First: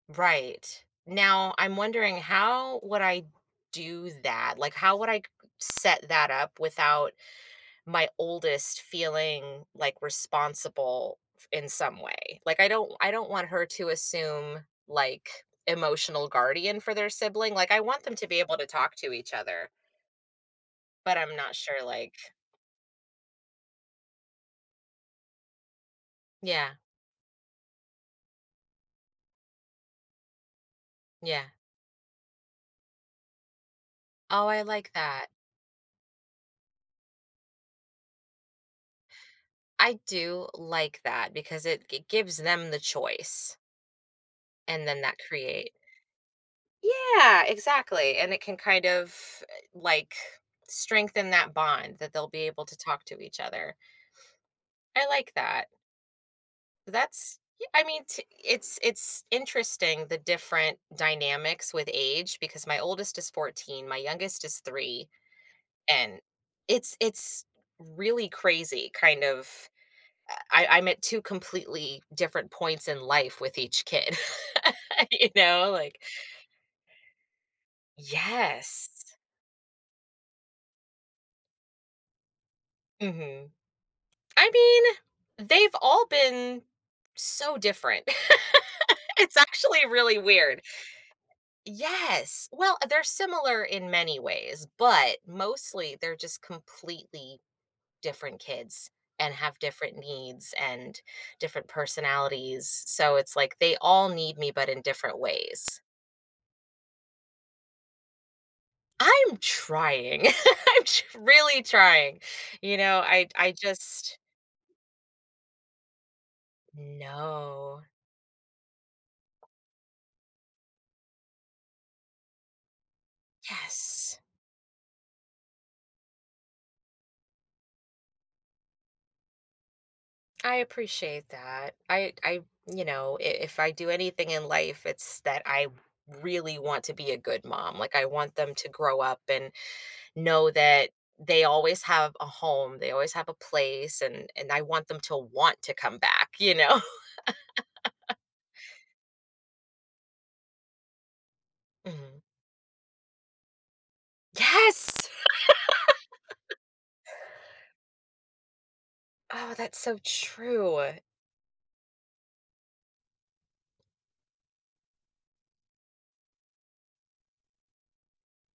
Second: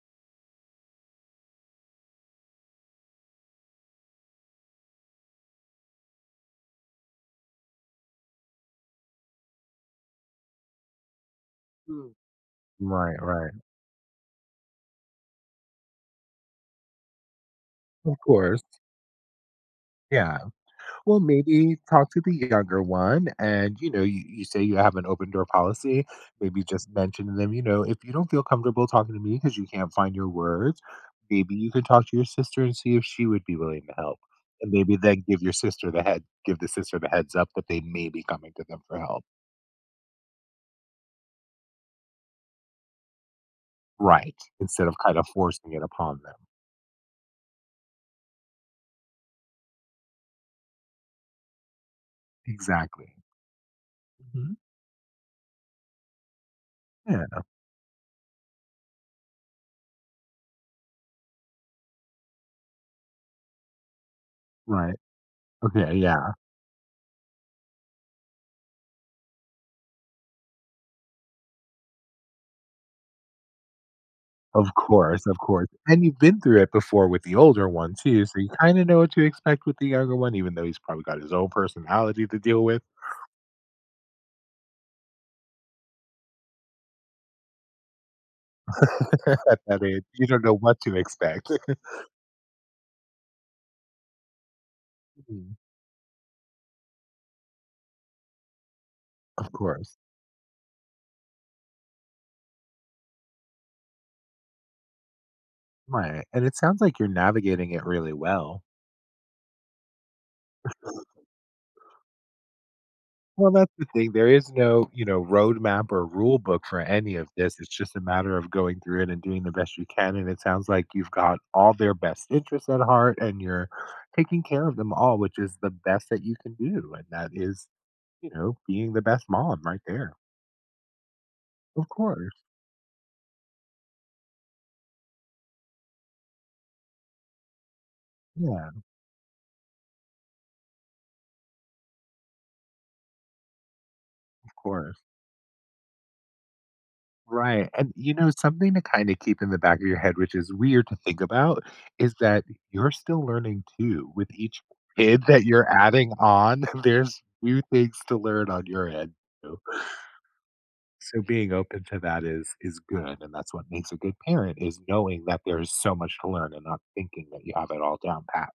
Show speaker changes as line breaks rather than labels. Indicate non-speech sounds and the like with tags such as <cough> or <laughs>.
Right. Now, I'm wondering how would I do that? Like, how would I c set that up without my oldest feeling, like, responsible f in some
Mm.
way? Like, I don't I
Right,
don't want
right.
her to assume, like, emotional guardian for their sibling, like, I want them
Of
to be able
course.
to talk to each other.
Yeah,
But
well,
I'm not
maybe
sure,
talk
like
to the younger one and, you know, you you say you have an open-door policy, maybe
Yeah.
just mention to them, "You know, if you don't feel comfortable talking to me 'cause you can't find your words,
Yeah.
maybe you could talk to your sister and see if she would be willing to help."
Oh, I
And
like
maybe then
that.
give your sister the head give the sister the heads-up that they may be coming to them for help.
I do like that, because it g gives them the choice
Right. Instead
and
of,
then that
kind of,
create
forcing it upon them.
Yeah! Exactly, and it can kind of, uh, like, strengthen that bond that they'll be able to talk
Exactly.
to each other.
Mhm.
I like that.
Yeah,
That's
no.
y I mean, t it's it's interesting the different dynamics with age because my oldest is 14, my youngest is
Right.
3,
Okay,
and
yeah.
it's it's really crazy kind of, uh, I I'm at 2 completely different points in life with each kid,
Of
<laughs>
course,
you
of course,
know, like
and you've been through it before with the older one too, so you kinda know what
Yes.
to expect with the younger one, even though he's probably got his own personality to deal with.
Mhm. I mean, they've all been so different. <laughs> It's
<laughs> I
actually
mean,
really
you don't know
weird.
what to expect. <laughs>
Yes! Well, they're similar in many ways, but
Mhm.
mostly they're just completely different kids, and
Of
have
course.
different needs and, different personalities, so it's, like, they all need me, but in different ways.
Right, and it sounds like you're navigating it really well.
I'm trying, <laughs> I'm tr
<laughs>
really trying. You know, I'd
Well,
I
that's the thing,
just
there is no, you know, road map or rule book for any of this, it's
No.
just a matter of going through it and doing the best you can, and it sounds like you've got all their best interests at heart and you're
Yes!
taking care of them all, which is the best that you can do, and that is, you know, being the best mom right there.
I appreciate that.
Of
I I
course.
you know, i if I do anything in life, it's that I r really want to be a good mom, like, I want them to
Yeah.
grow up and know that they always have a home, they always have a place, and and
Of
I want them
course.
to want to come back, you know?
Right and, you
<laughs>
know, something to kinda keep in the back of your head- which is weird to think about, is
Mhm.
that you're still learning too with each
Yes!
kid that you're adding
<laughs>
on, there's new things to learn on your end,
Oh,
too.
that's so true.
So being open to that is is good, and that's what makes a good parent is knowing that there's so much to learn and not thinking that you have it all down pat.